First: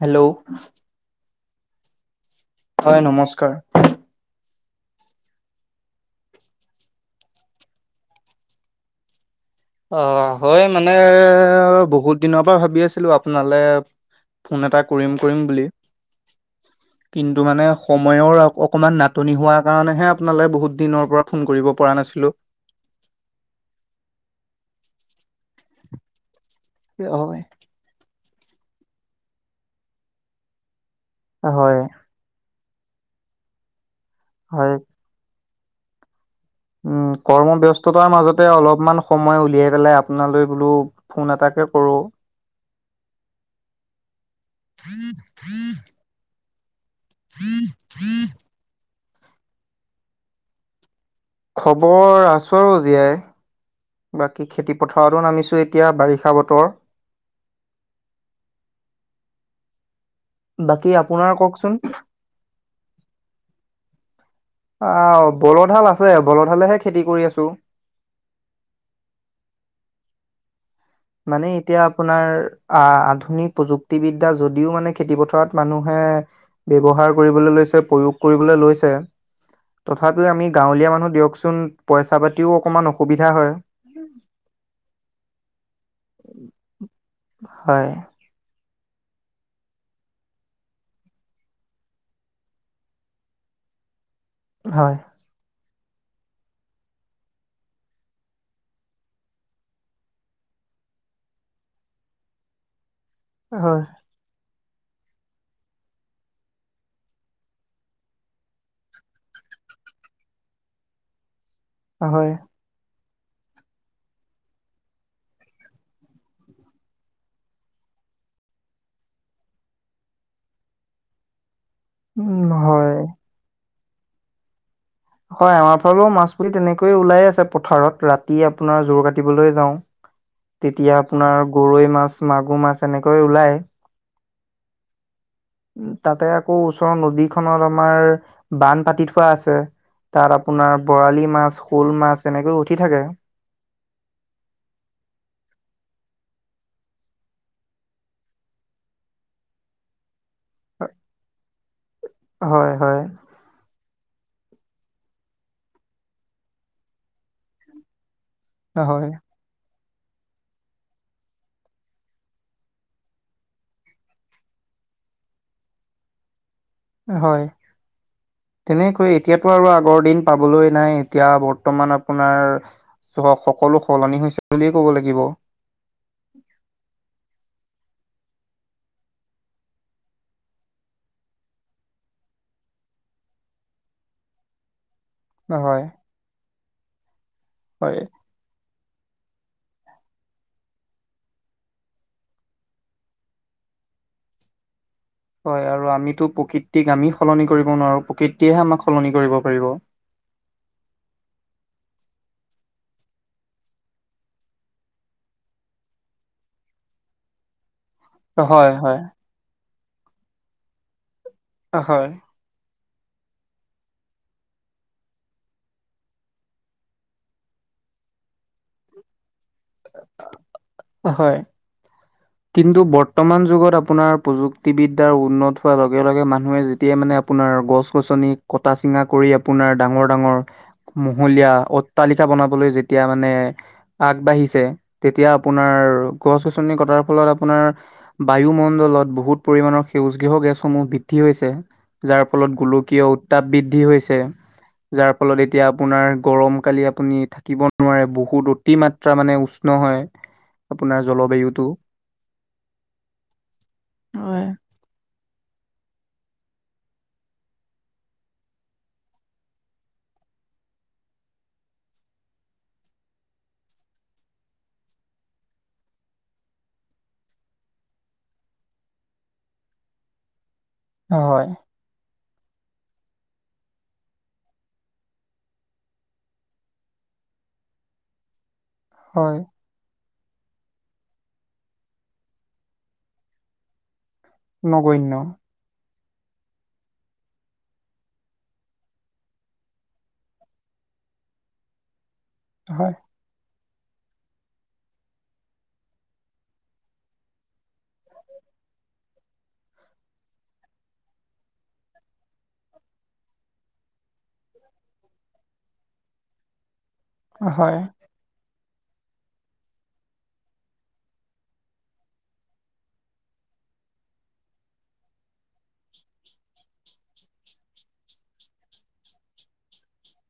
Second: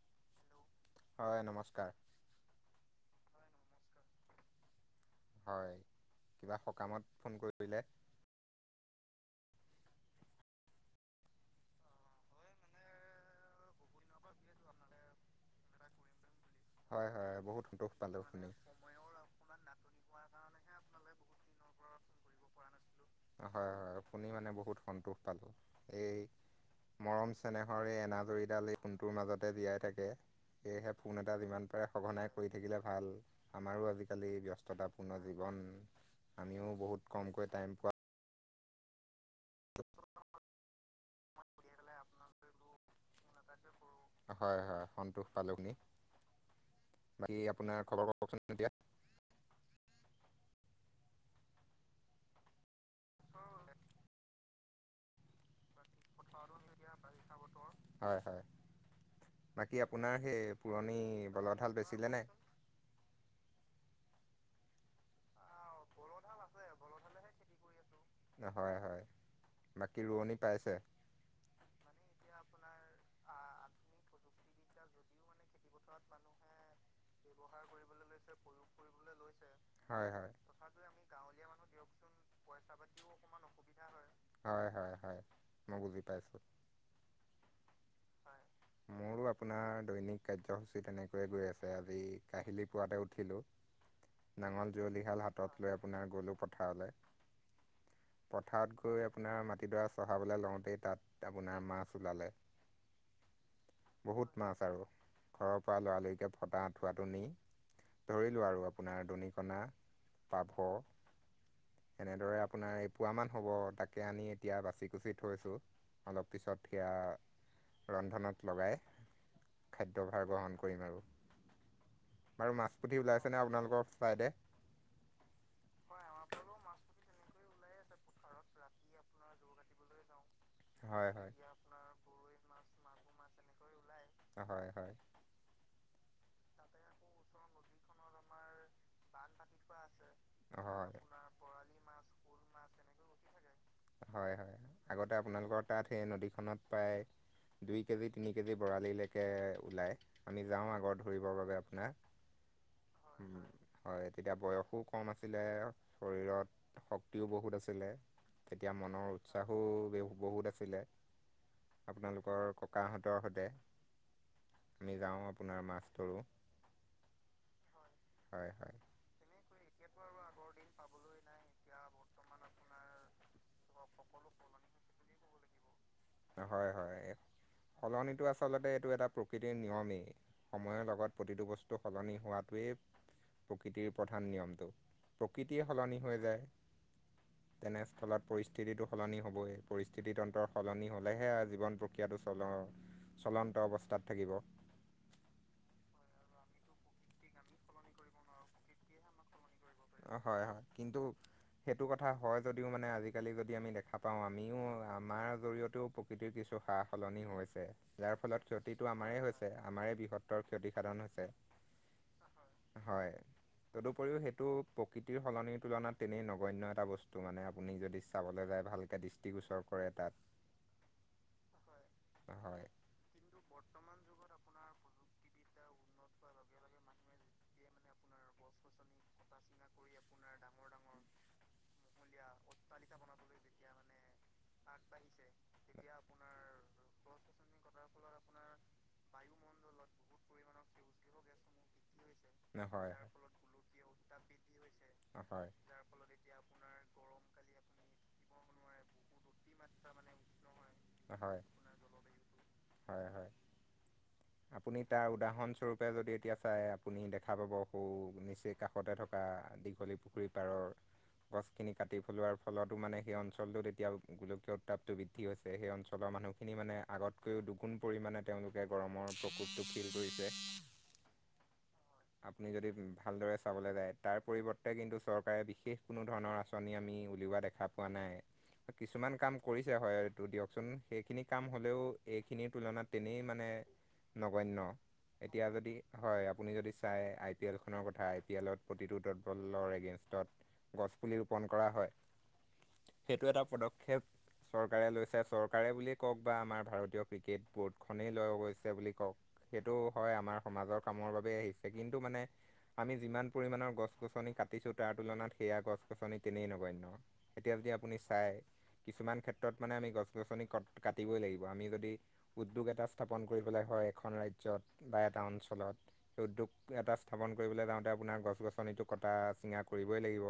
Hello! হয়, নমস্কাৰ। হয়, নমস্কাৰ। হয়, কিবা সকামত ফোন কৰিছিলে? অ', হয় মানে বহুত দিনৰ পৰা ভাবি আছিলো, আপোনালে ফোন এটা কৰিম, কৰিম বুলি, হয় হয় কিন্তু বহুত মানে সন্তোষ পালোঁ সময়ৰ শুনি। অ', অ' সময়ৰ নাটনি হোৱাৰ কাৰণেহে আপোনালৈ বহুত দিনৰ পৰা ফোন কৰিব পৰা নাছিলোঁ। হয়, হয়। অ', শুনি মানে বহুত সন্তোষ পালোঁ, এই মৰম চেনেহ হয় এই এনাজৰীডাল, এই ফোনটোৰ মাজতে জীয়াই থাকে, সেয়েহে ফোন এটা যিমান হয় পাৰে সঘনাই কৰি থাকিলে ভাল, আমাৰো আজিকালি হয়। ব্যস্ততাপূৰ্ণ জীৱন। আমিও বহুত উম, কমকৈ টাইম কৰ্মব্যস্ততাৰ মাজতে অলপমান সময় উলিয়াই পেলাই আপোনালৈ বোলো ফোন এটাকে কৰোঁ। [unintelligible] হয়, হয়। সন্তোষ পালোহি। বাকী আপোনাৰ খবৰ কওঁকচোন এতিয়া? খবৰ আছোঁ আৰু জীয়াই। বাকী খেতি পথাৰতো নামিছোঁ এ [unintelligible] হয়, হয়। বাকী আপোনাৰ সেই পুৰণি বলধহাল বেচিলেনে নাই? আ বলধহাল আছে, বলধহালেহে খেতি কৰি আছোঁ। হয়, হয়। বাকী ৰোৱনি পাইছে? মানে এতিয়া আপোনাৰ আ-আধুনিক প্ৰযুক্তিবিদ্যা যদিও মানে খেতি পথাৰত মানুহে ব্যৱহাৰ কৰিবলৈ লৈছে, প্ৰয়োগ কৰিবলৈ লৈছে, হয় তথাপি হয় আমি গাঁৱলীয়া মানুহ দিয়কচোন পইচা-পাতিও অকণমান অসুবিধা হয়। হয়, হয়, হয়। মই বুজি পাইছোঁ। হয়। মোৰো আপোনাৰ দৈনিক কাৰ্যসূচী তেনেকৈয়ে গৈ আছে আজি কাহিলী পুৱাতে উঠিলোঁ। [inaudible] নাঙল হয়, যুৱলিহাল হাতত লৈ আপোনাৰ গ'লোঁ পথাৰলে। পথাৰত গৈ আপোনাৰ মাটিডৰা চহাবলৈ লওঁতেই তাত আপোনাৰ মাছ ওলালে। হয়। বহুত মাছ আৰু। ঘৰৰ পৰা লৰা-লৰিকে ফটা আঠোৱাটো নি ধৰিলো আৰু আপোনাৰ দনিকণা, পাভ, হয়। এনেদৰে আপোনাৰ এপুৱামান হ'ব, তাকে আনি এতিয়া বাচি কুচি থৈছোঁ। অলপ পিছত সেয়া ৰন্ধনত লগাই, খাদ্যভাৰ গ্ৰহণ কৰিম আৰু। উম, বাৰু মাছ হয়। পুঠি ওলাইছেনে আপোনালোকৰ ফ্ৰাইডে? হয়, আমাৰ ফালেও মাছ পুলি তেনেকৈয়ে ওলাই আছে পথাৰত ৰাতি আপোনাৰ জোৰ কাটিবলৈ যাওঁ। তেতিয়া হয় হয়। আপোনাৰ গৰৈ মাছ, মাগুৰ মাছ এনেকৈ ওলাই। অ', হয়, হয়। উম, তাতে আকৌ ওচৰৰ নদীখনৰ আমাৰ বান পাতি থোৱা আছে, তাত আপোনাৰ হয় হয়। বৰালি মাছ, শ'ল মাছ তেনেকৈ উঠি থাকে। থাকে। হয়, হয়। আগতে আপোনালোকৰ তাত সেই নদীখনত প্ৰায় দুই কেজি, তিনি কেজি বৰালিলৈকে ওলায়। আমি যাওঁ আগত ধৰিবৰ বাবে আপোনাৰ। হয়-হয়। উম, হয়। তেতিয়া বয়সো কম আছিলে, শৰীৰত শক্তিও বহুত আছিলে। তেতিয়া হয়, মনৰ উৎস উংসাহো বে-বহুত আছিলে, আপোনালোকৰ ককাহঁতৰ সৈতে। আমি যাওঁ আপোনাৰ মাছ ধৰোঁ। অ', হয়। হয় হয় তেনেকৈয়ে এতিয়াতো আৰু আগৰ দিন পাবলৈ নাই, এতিয়া বৰ্তমান আপোনাৰ স-সকলো সলনি হৈছে বুলিয়ে ক'ব লাগিব। হয়, হয়। সলনিটো আচলতে এইটো এটা প্ৰকৃতিৰ নিয়মেই। সময়ৰ লগত প্ৰতিটো বস্তু সলনি হোৱাটোৱেই, প্ৰকৃতিৰ প্ৰধান নিয়মটো। প্ৰকৃতিয়ে হয়, সলনি হৈ যায়, হয়, তেনেস্থলত পৰিস্থিতিটো সলনি হ'বই, পৰিস্থিতি তন্ত্ৰৰ সলনি হ' হলেহে আ জীৱন প্ৰক্ৰিয়াটো চল, চলন্ত অৱস্থাত থাকিব। হয় আৰু আমিতো প্ৰকৃতিক আমি সলনি কৰিব নোৱাৰো, প্ৰকৃতিয়েহে আমাক সলনি কৰিব পাৰিব। অ হয় হয় কিন্তু সেইটো কথা হয় যদিও মানে আজিকালি যদি আমি দেখা পাওঁ আমিও আমাৰ জৰিয়তেও প্ৰ প্ৰকৃতিৰ কিছু সা-সলনি হৈছে। যাৰ ফলত হয়, ক্ষতিটো হয়, আমাৰেই হৈছে, আমাৰে বৃহত্তৰ ক্ষতিসাধন হৈছে। হয়। হয় তদুপৰিও সেইটো প্ৰকৃতিৰ সলনিৰ তুলনাত তেনেই নগন্য এটা বস্তু মানে আপুনি যদি চাবলৈ যায় ভালকে দৃষ্টিগোচৰ কৰে তাত হয় হয় কিন্তু বৰ বৰ্তমান যুগত আপোনাৰ প্ৰযুক্তিবিদ্যাৰ উন্নত হোৱাৰ লগে লগে মানুহে যেতিয়াই মানে আপোনাৰ গছ গছনি কটা চিঙা কৰি আপোনাৰ ডাঙৰ ডাঙৰ মহলীয়া অট তালিকা বনাবলৈ যেতিয়া মানে আগবাঢ়ি ছে, তেতিয়া আপোনাৰ গছ গছনি কটাৰ ফলত আপোনাৰ বায়ু মন লত বহুত পৰিমাণৰ সেউজগৃহ গেছসমূহ বৃদ্ধি হৈছে যাৰ ফলত হয় গোলকীয় তাপ বৃদ্ধি হৈছে, যাৰ ফলত হয় এতিয়া আপোনাৰ গৰম কালি আপুনি থাকিব নোৱাৰে বহুত অতি মাত্ৰা মানে উষ্ণ হয়। আপোনাৰ হয় জলবায়ুটো। হয় হয়। হয়। আপুনি তাৰ উদাহৰণ স্বৰূপে যদি এতিয়া চাই আপুনি দেখা পাব সৌ নিচেই কাষতে থকা দীঘলী পুখুৰী পাৰৰ গছখিনি কাটি পেলোৱাৰ ফলতো মানে সেই অঞ্চলটোত এতিয়া গোলকীয় উত্তাপটো বৃ দ্ধি হৈছে, সেই অঞ্চলৰ মানুহখিনি মানে আগতকৈও দুগুণ পৰিমাণে তেওঁলোকে গৰম মৰ প্ৰকোপটো ফিল কৰিছে। অ হয়। আপুনি যদি ভালদৰে চাবলে যায় তাৰ পৰিৱৰ্তে কিন্তু চৰকাৰে বিশেষ কোনো ধৰণৰ আঁচনি আমি উলিওৱা দেখা দেখা পোৱা নাই, কিছুমান হয়, কাম কৰি হয় এইটো দিয়কচোন, সেইখিনি কাম হলেও এইখিনিৰ তুলনাত তেনেই মানে নগন্য, নগন্য। এতিয়া যদি হয় আপুনি যদি চাই আই পি এল খনৰ কথা, আই পি এলত প্ৰতিটো দট বলৰ এগেইনষ্টত গছপুলি ৰোপণ কৰা হয়। হয়, সেইটো এটা পদক্ষেপ চৰকাৰে লৈছে, চৰকাৰে বুলিয়েই কওক বা আমাৰ ভাৰতীয় ক্ৰিকেট বোৰ্ডখনেই লৈ গৈছে বুলি কওক। সেইটো হয় আমাৰ সমাজৰ কামৰ বাবেই আহিছে, কিন্তু মানে আমি যিমান পৰিমাণৰ গছ গছনি কাটিছোঁ তাৰ তুলনাত সেয়া গছ গছনি তেনেই নগণ্য। এতিয়া যদি হয়, আপুনি চাই কিছুমান ক্ষেত্ৰত মানে আমি গছ গছনি ক কাটিবই লাগিব আমি যদি উদ্যোগ এটা স্থাপন কৰিবলৈ হয় এখন ৰাজ্যত বা এটা অঞ্চলত, সেই উদ্যোগ এটা স্থাপন কৰিবলে যাওঁতে আপোনাৰ গছ গছনিটো কটা চিঙা কৰিবই লাগিব।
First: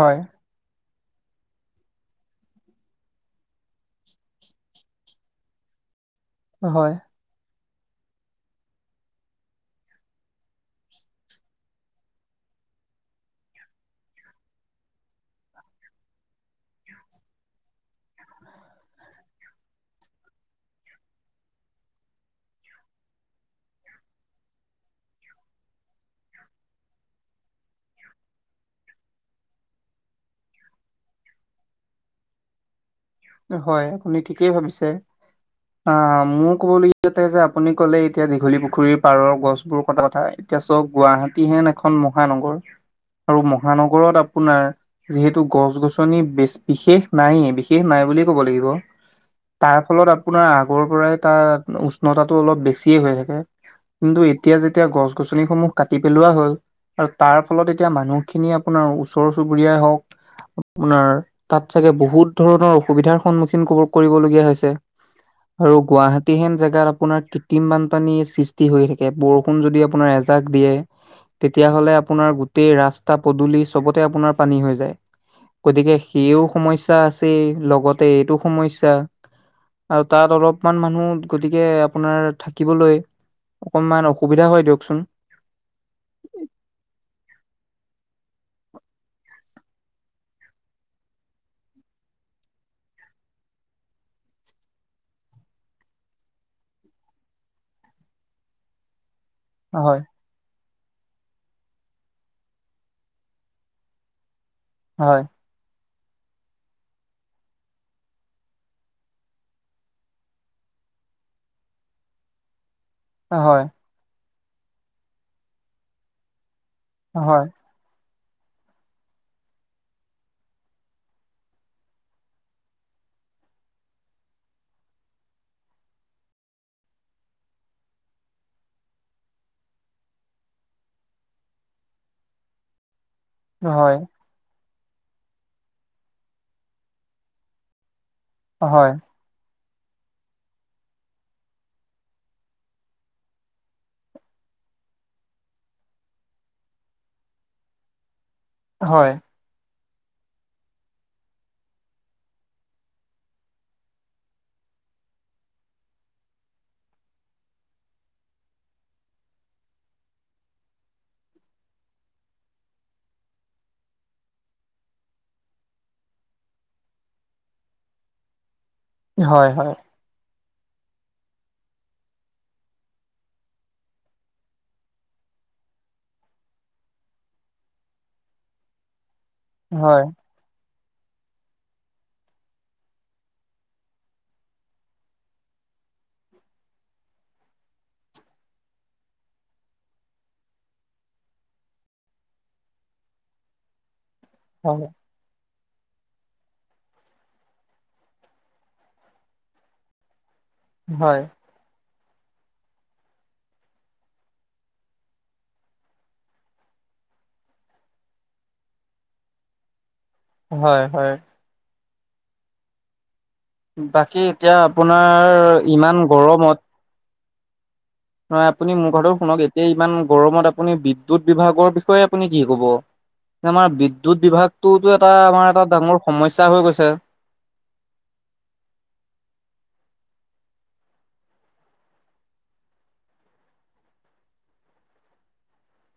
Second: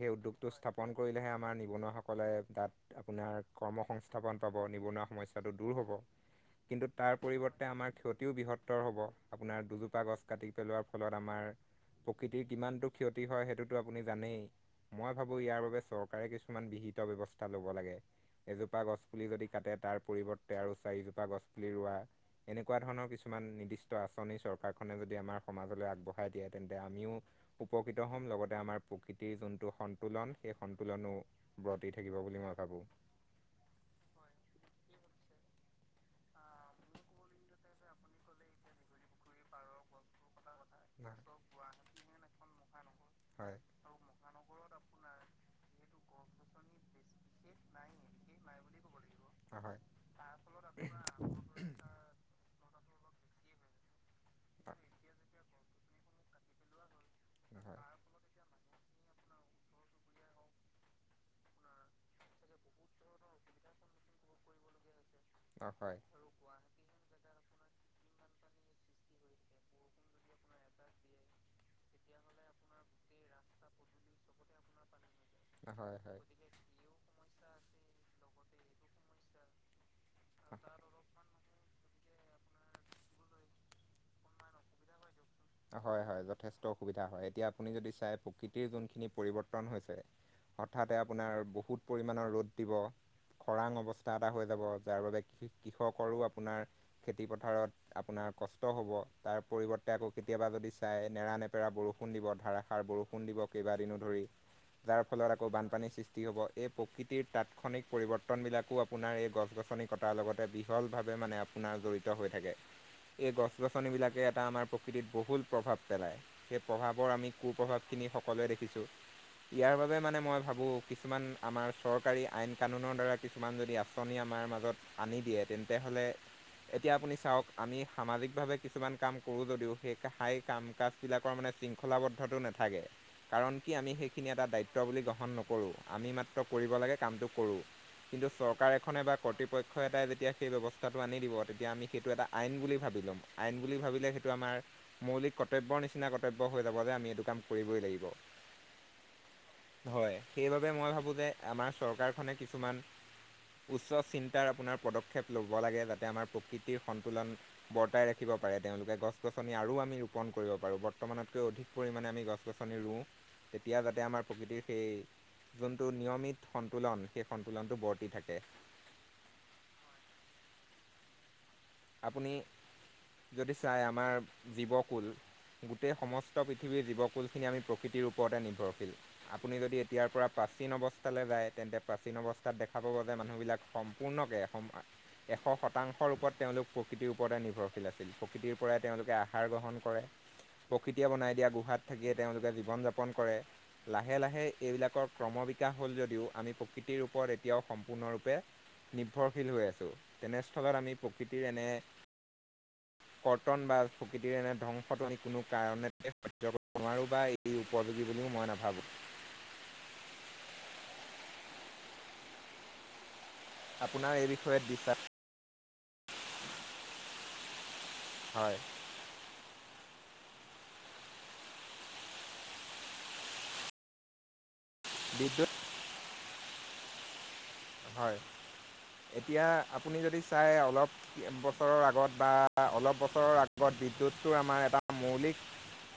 সেই উদ্যোগটো স্থাপন কৰিলেহে আমাৰ নিবনুৱা সকলে তাত আপোনাৰ কৰ্ম সংংস্থাপন পাব, নিবনুৱা সমস্যাটো দূৰ হ'ব। কিন্তু হয়, তাৰ পৰিৱৰ্তে আমাৰ ক্ষতিও বৃহত্তৰ হ'ব, আপোনাৰ দুজোপা গছ কাটি পেলোৱাৰ ফলত আমাৰ প্ৰকৃতিৰ কিমানটো ক্ষতি হয় সেইটোতো আপুনি জানেই। মই ভাবোঁ ইয়াৰ বাবে চৰকাৰে কিছুমান বিহিত ব্যৱস্থা ল'ব লাগে। এজোপা গছ পুলি যদি কাটে তাৰ পৰিৱৰ্তে আৰু চাৰিজোপা গছ পুলি ৰোৱা এনেকুৱা ধৰণৰ কিছুমান নিৰ্দিষ্ট আঁচনি চৰকাৰখনে যদি যদি আমাৰ সমাজলৈ আগবঢ়াই দিয়ে তেন্তে আমিও উপকৃত হ'ম লগতে আমাৰ প্ৰকৃতিৰ যোনটো সন্তুলন সেই সন্তুলনো ব্ৰতি থাকিব বুলি মই ভাবোঁ হয় আপুনি ঠিকেই ভাবিছে অ মোৰ ক'বলগীয়াতে যে আপুনি ক'লে এতিয়া দীঘলী পুখুৰীৰ পাৰৰ গছবোৰ কটা কথা এতিয়া চব গুৱাহাটী হেন এখন মহানগৰ আৰু হয় মহানগৰত আপোনাৰ যিহেতু গছ গছনি বেছি বিশেষ নাইে বিশেষ নাই [unintelligible] লাগিব হয় হয় তাৰফলত আপোনাৰ আগৰ পৰাই তাত উষ্ণ আমাৰ তাটো অলপ বেছিয়ে হৈ থাকে কিন্তু এতিয়া যেতিয়া গছ গছনিসমূহ কাটি পেলোৱা হ'ল আৰু তাৰ ফলত এতিয়া মানুহ খিনি আপোনাৰ ওচৰ চুবুৰীয়াই হওক আপোনাৰ তাত চাগে বহুত ধৰণৰ সুবিধাৰ সন্মুখীন কব কৰিবলগীয়া হৈছে আৰু হওক গুৱাহাটী কৃতিহেন জেগাত আপোনাৰ কৃত্ৰিম বানপানীৰ সৃষ্টি হৈ থাকে বৰষুণ যদি আপোনাৰ এজাক দিয়ে তেতিয়াহলে আপোনাৰ গোটেই ৰাস্তা পদূলি চবতে আপোনাৰ পানী হৈ যায়। হয় গতিকে হয় সেইও সমস্যা আছে লগতে এইটো সমস্যা। আৰু তাত অলপমান মানুহ গতিকে আপোনাৰ থাকিবলৈ অকনমান অসুবিধা হয় দিয়কচোন। হয় হয় যথেষ্ট অসুবিধা হয় এতিয়া আপুনি যদি চাই প্ৰকৃতিৰ যোনখিনি পৰিৱৰ্তন হৈছে হঠাতে আপোনাৰ বহুত পৰিমাণৰ ৰ'দ দিব। খৰাং অৱস্থা এটা হৈ যাব যাৰ বাবে কৃষকৰো আপোনাৰ খেতি পথাৰত আপোনাৰ কষ্ট হ'ব তাৰ পৰিৱৰ্তে হয় আকৌ কেতিয়াবা যদি চাই নেৰা নেপেৰা বৰষুণ দিব ধাৰষাৰ বৰষুণ দিব কেইবাদিনো ধৰি। যাৰ হয় ফলত আকৌ বানপানীৰ সৃষ্টি হ'ব এই প্ৰকৃতিৰ তাৎক্ষণিক পৰিৱৰ্তনবিলাকো আপোনাৰ এই গছ গছনি কটাৰ লগতে বিহলভাৱে মানে আপোনাৰ জৰিত হৈ থাকে। [inaudible] এই গছ গছনিবিলাকে এটা আমাৰ প্ৰকৃতিত বহুল প্ৰভাৱ পেলায় সেই প্ৰভাৱৰ আমি হয় কু প্ৰভাৱ খিনি সকলোৱে দেখিছোঁ। ইয়াৰ বাবে মানে মই ভাবো কিছুমান আমাৰ চৰকাৰী আইন কানুনৰ দ্বাৰা কিছুমান যদি আঁচনি আমাৰ মাজত আনি দিয়ে তেন্তে হলে এতিয়া আপুনি চাওক আমি সামাজিকভাৱে কিছুমান কাম কৰো যদিও সেইষ হাই কাম কাজবিলাকৰ মানে শৃংখলাবদ্ধতটো নাথাকে কাৰণ কি আমি হয় সেই খিনি এটা দায়িত্ব বুলি গ্ৰহণ নকৰোঁ আমি মাত্ৰ কৰিব লাগে কামটো কৰোঁ। কিন্তু হয় চৰকাৰ হয় এখনে বা কৰ্তৃপক্ষ ক্ষতাই যেতিয়া সেই ব্যৱস্থাটো আনি দিব তেতিয়া আমি সেইটো এটা আইন বুলি ভাবি ল'ম আইন বুলি ভাবিলে সেইটো আমাৰ মৌলিক কৰ্তব্যৰ নিচিনা কৰ্তব্য হৈ যাব যে আমি এইটো কাম কৰিবই লাগিব। হয়। হয় সেইবাবে মই ভাবোঁ যে আমাৰ চৰকাৰখনে কিছুমান উচ্চ চিন্তাৰ আপোনাৰ পদক্ষেপ ল'ব লাগে যাতে আমাৰ প্ৰকৃতিৰ সন্তুলন বৰ্তাই ৰাখিব পাৰে তেওঁলোকে গছ গছনি আৰু আমি ৰোপণ কৰিব পাৰোঁ বৰ্তমানতকৈ অধিক পৰিমাণে আমি গছ গছনি ৰুওঁ। তেতিয়া যাতে আমাৰ প্ৰকৃতিৰ সেই যোনটো নিয়মিত সন্তুলন সেই সন্তুলনটো বৰ্তি থাকে। হয় হয়। আপুনি যদি চাই আমাৰ জীৱ কুল। গোটেই সমস্ত পৃথিৱীৰ জীৱকুলখিনি আমি প্ৰকৃতিৰ ওপৰতে নিৰ্ভৰশীল, আপুনি যদি হয় এতিয়াৰ পৰা প্ৰাচীন অৱস্থালৈ যায়, তেন্তে প্ৰাচীন অৱস্থাত দেখা পাব যে, মানুহবিলাক সম্পূৰ্ণকে সম এশ শতাংশ ৰূপত তেওঁলোক প্ৰকৃতিৰ ওপৰতে নিৰ্ভৰশীল আছিল। প্ৰকৃতিৰ পৰাই তেওঁলোকে আহাৰ গ্ৰহণ কৰে। প্ৰকৃতিয়ে বনাই দিয়া গুহাত থাকিয়ে তেওঁলোকে জীৱন যাপন কৰে। লাহে লাহে হয় এইবিলাকৰ ক্ৰম বিকাশ হ'ল যদিও, আমি প্ৰকৃতিৰ ওপৰত এতিয়াও সম্পূৰ্ণৰূপে নিৰ্ভৰশীল হৈ আছোঁ। তেনেস্থলত আমি হয় প্ৰকৃতিৰ এনে [inaudible] কৰ্তন বা প্ৰকৃতিৰ এনে ধ্বংসটো আমি কোনো কাৰণতে সহ্য কৰিব নোৱাৰো বা ই উপযোগী বুলিও মই নাভাবোঁ। হয়, হয়। আপোনাৰ বাকী এই এতিয়া বিষয়ত বিশ্বাস আপোনাৰ ইমান গৰমত নহয় হয় আপুনি মোৰ কথাটো শুনক, এতিয়া ইমান গৰমত আপুনি বিদুৎ বিভাগৰ বিষয়ে আপুনি কি কব? আমাৰ বিদ্যুৎ বিভাগতোটোও এটা বিদ্যুৎ আমাৰ এটা ডাঙৰ সমস্যা হৈ গৈছে। হয়। এতিয়া আপুনি যদি চাই অলপ বছৰৰ আগত বা অলপ বছৰৰ আগ গত, বিদ্যুতটো আমাৰ এটা মৌলিক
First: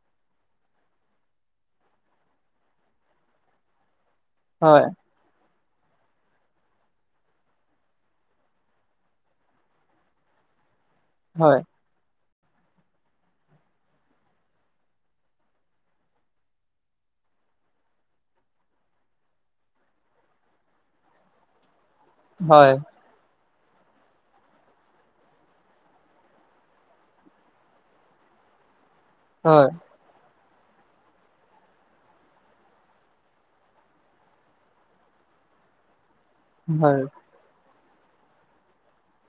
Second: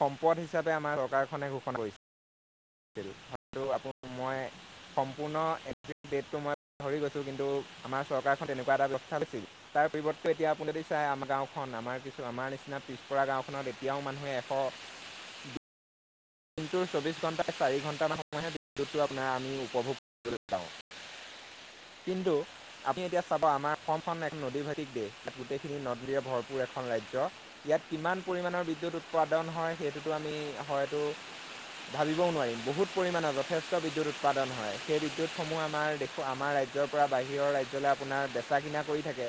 সম্পদ হিচাপে আমাৰ চৰকাৰখনে ঘোষণা কৰিছল। [unintelligible] আপুনি ময়ে হয়। সম্পূৰ্ণ [inaudible] ডেটটো মই পাহৰি গৈছোঁ, কিন্তু আমাৰ চৰকাৰখন তেনেকুৱা এটা ব্যৱস্থাত আছিল, তাৰ পৰিৱৰ্তন এতিয়া আপুনি যদি চাই আমাৰ হয় গাঁওখন আমাৰ কিছু আমাৰ নিচিনা পিছপৰা গাঁওখনত এতিয়াও মানুহে এশ দিনটোৰ চৌব্ববিছ ঘণ্টা চাৰি ঘণ্টামান সময়হে বিদ্যুৎটো আপোনাৰ আমি উপভোগ কৰিবলৈ পাওঁ। কিন্তু হয় আপ এতিয়া চাবা, আমাৰ অসমখন এক নদীভাটিক দেশ গোটেইখিনি নদবোৰে ভৰপূৰ এখন ৰাজ্য। ইয়াত কিমান পৰিমাণৰ বিদ্যুৎ উৎপাদন হয় সেইটোতো হয়তো, ভাবিবও নোৱাৰিম, বহুত পৰিমাণৰ যথেষ্ট বিদ্যুৎ উৎপাদন হয়, সেই বিদ্যুতসমূহ আমাৰ, দেশ - আমাৰ ৰাজ্যৰ হয় পৰা বাহিৰৰ ৰাজ্যলৈ আপোনাৰ বেচা কিনা কৰি থাকে,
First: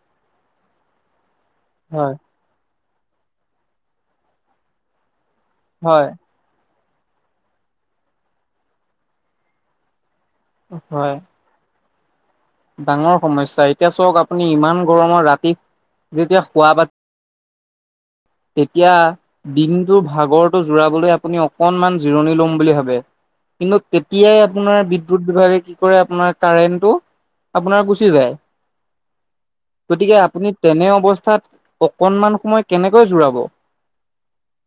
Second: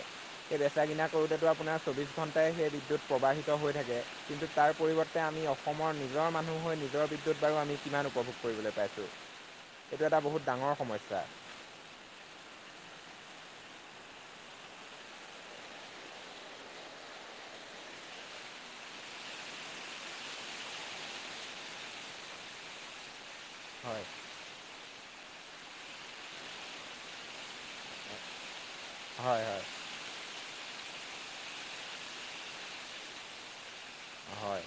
সেই বেচা কিনা কৰোঁতেতো আপোনাৰ চৌবিছ হয় ঘণ্টা,। সেই বিদ্যুৎ প্ৰবাহিত হৈ থাকে, কিন্তু তাৰ পৰিৱৰ্তে আমি অ অসমৰ হয় নিজৰ মানুহ হৈ, নিজৰ বিদ্যুৎ বাৰু আমি কিমান উপভোগ কৰিবলৈ পাইছোঁ, এইটো এটা বহুত ডাঙৰ হয় সমস্যা। ডাঙৰ সমস্যা, এতিয়া চাওক আপুনি ইমান গৰমৰ ৰাতি যেতিয়া শুৱা বাত তেতিয়া। দিনটোৰ ভাগৰটো জিৰাবলৈ আপুনি অকনমান জিৰণি লওঁ বুলি ভাবে। কিন্তু হয় তেতিয়াই আপোনাৰ বিদ্যুৎ বিভাগে কি কৰে, আপোনাৰ কাৰেণ্টটো আপোনাৰ গো কি যায়, হয় হয় গতিকে আপুনি তেনে অৱস্থাত অকনমান সময় কেনে কৈ জোৰাব? হয়।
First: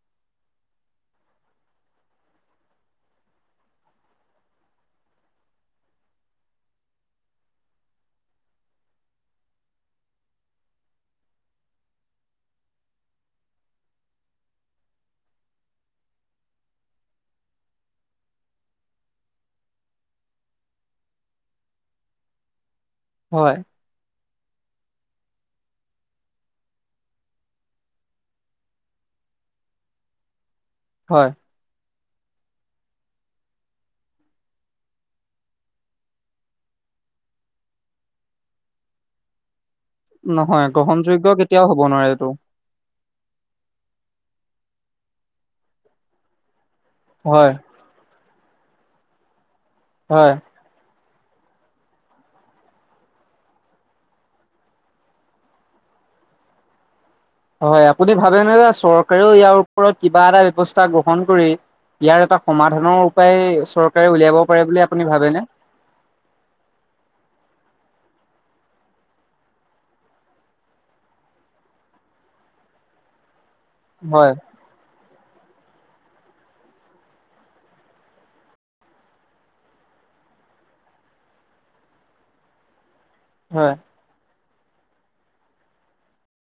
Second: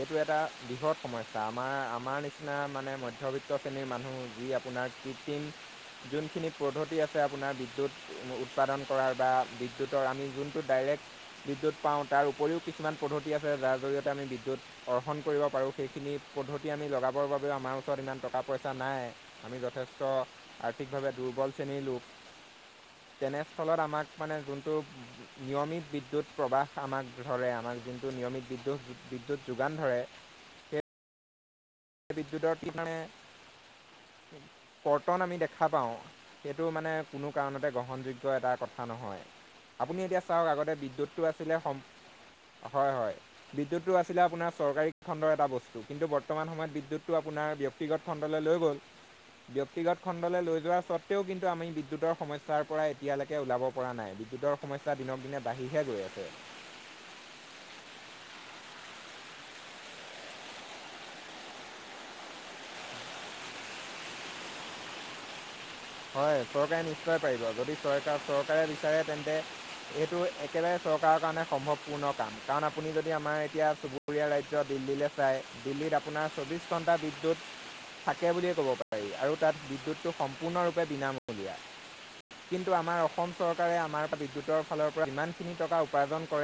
এইটো এটা বৃহৎ সমস্যা আমাৰ আমাৰ নিচিনা মানে মধ্যবিত্ত শ্ৰেণীৰ মানুহ, যি আপোনাৰ কৃত্ৰিম। যোনখিনি পদ্ধতি আছে আপোনাৰ বিদ্যুৎ উৎপাদন কৰাৰ বা বিদ্যুতৰ আমি যোনটো ডাইৰেক্ট বিদ্যুৎ পাওঁ তাৰ উপৰিও কিছুমান পদ্ধতি আছে যাৰ জৰিয়তে আমি বিদ্যুৎ অৰ্জন কৰিব পাৰোঁ, সেইখিনি পদ্ধতি আমি লগাবৰ বাবেও আমাৰ ওচৰত ইমান টকা-পইচা নাই। আমি যথেষ্ট আৰ্থিকভাৱে দুৰ্বল শ্ৰেণীৰ লোক। [unintelligible] হয় তেনেস্থলত আমাক মানে যোনটো নিয়মিত বিদ্যুৎ প্ৰবাহ আমাক ধৰে আমাক যোনটো নিয়মিত বিদ্যুৎ বিদ্যুত যোগান ধৰে, হয়। বিদ্যুতৰ [unintelligible] মানে কৰ্তন আমি দেখা পাওঁ। সেইটো মানে কোনো কাৰণতে গ্ৰহণযোগ্য এটা কথা নহয় আপুনি এতিয়া চাওক নহয় আগতে বিদ্যুৎটো গ্ৰহণযোগ্য আছিলে কেতিয়াও সম হ'ব নোৱাৰে এইটো হয় হয়, বিদ্যুতটো আছিলে আপোনাৰ চৰকাৰী খণ্ডৰ এটা বস্তু কিন্তু বৰ্তমান সময়ত বিদ্যুৎ, টো হয় আপোনাৰ ব্যক্তিগত খণ্ডলৈ লৈ গ'ল ব্যক্তিগত হয় খণ্ডলৈ লৈ যোৱাৰ চত ও কিন্তু আমি বিদ্যুতৰ সমস্যাৰ পৰা এতিয়ালৈকে ওলাব পৰা নাই। বিদ্যুতৰ সমস্যা দিনক দিনে বাঢ়িহে গৈ আছে। হয় আপুনি ভাবেনে যে চৰকাৰেও ইয়াৰ ওপৰত কিবা এটা ব্যবস্থা গ্ৰহণ কৰি, ইয়াৰ এটা সমাধানৰ উপায় চৰকাৰে উলিয়াব পাৰে বুলি আপুনি ভাবেনে? হয় চৰকাৰে নিশ্চয় পাৰিব যদি চৰকাৰ চৰকাৰে বিচাৰে তেন্তে এইটো একেবাৰে চৰকাৰক, কাৰণে সম্ভৱপূৰ্ণ কাম। কাৰণ আপুনি যদি আমাৰ এতিয়া চুবুৰীয়া হয় ৰাজ্য দিল্লীলে চাই দিল্লীত আপোনাৰ চৌবিশ ঘণ্টা বিদ্যুৎ, থাকে বুলিয়ে ক'ব পাৰি আৰু তাত বিদ্যুতটো সম্পূৰ্ণৰূপ পে বিনামূলীয়া কিন্তু আমাৰ অসম হয় চৰকাৰে আমাৰ পৰা বিদ্যুতৰ ফালৰ ইমান খিনি টকা উপাৰ্জন কৰে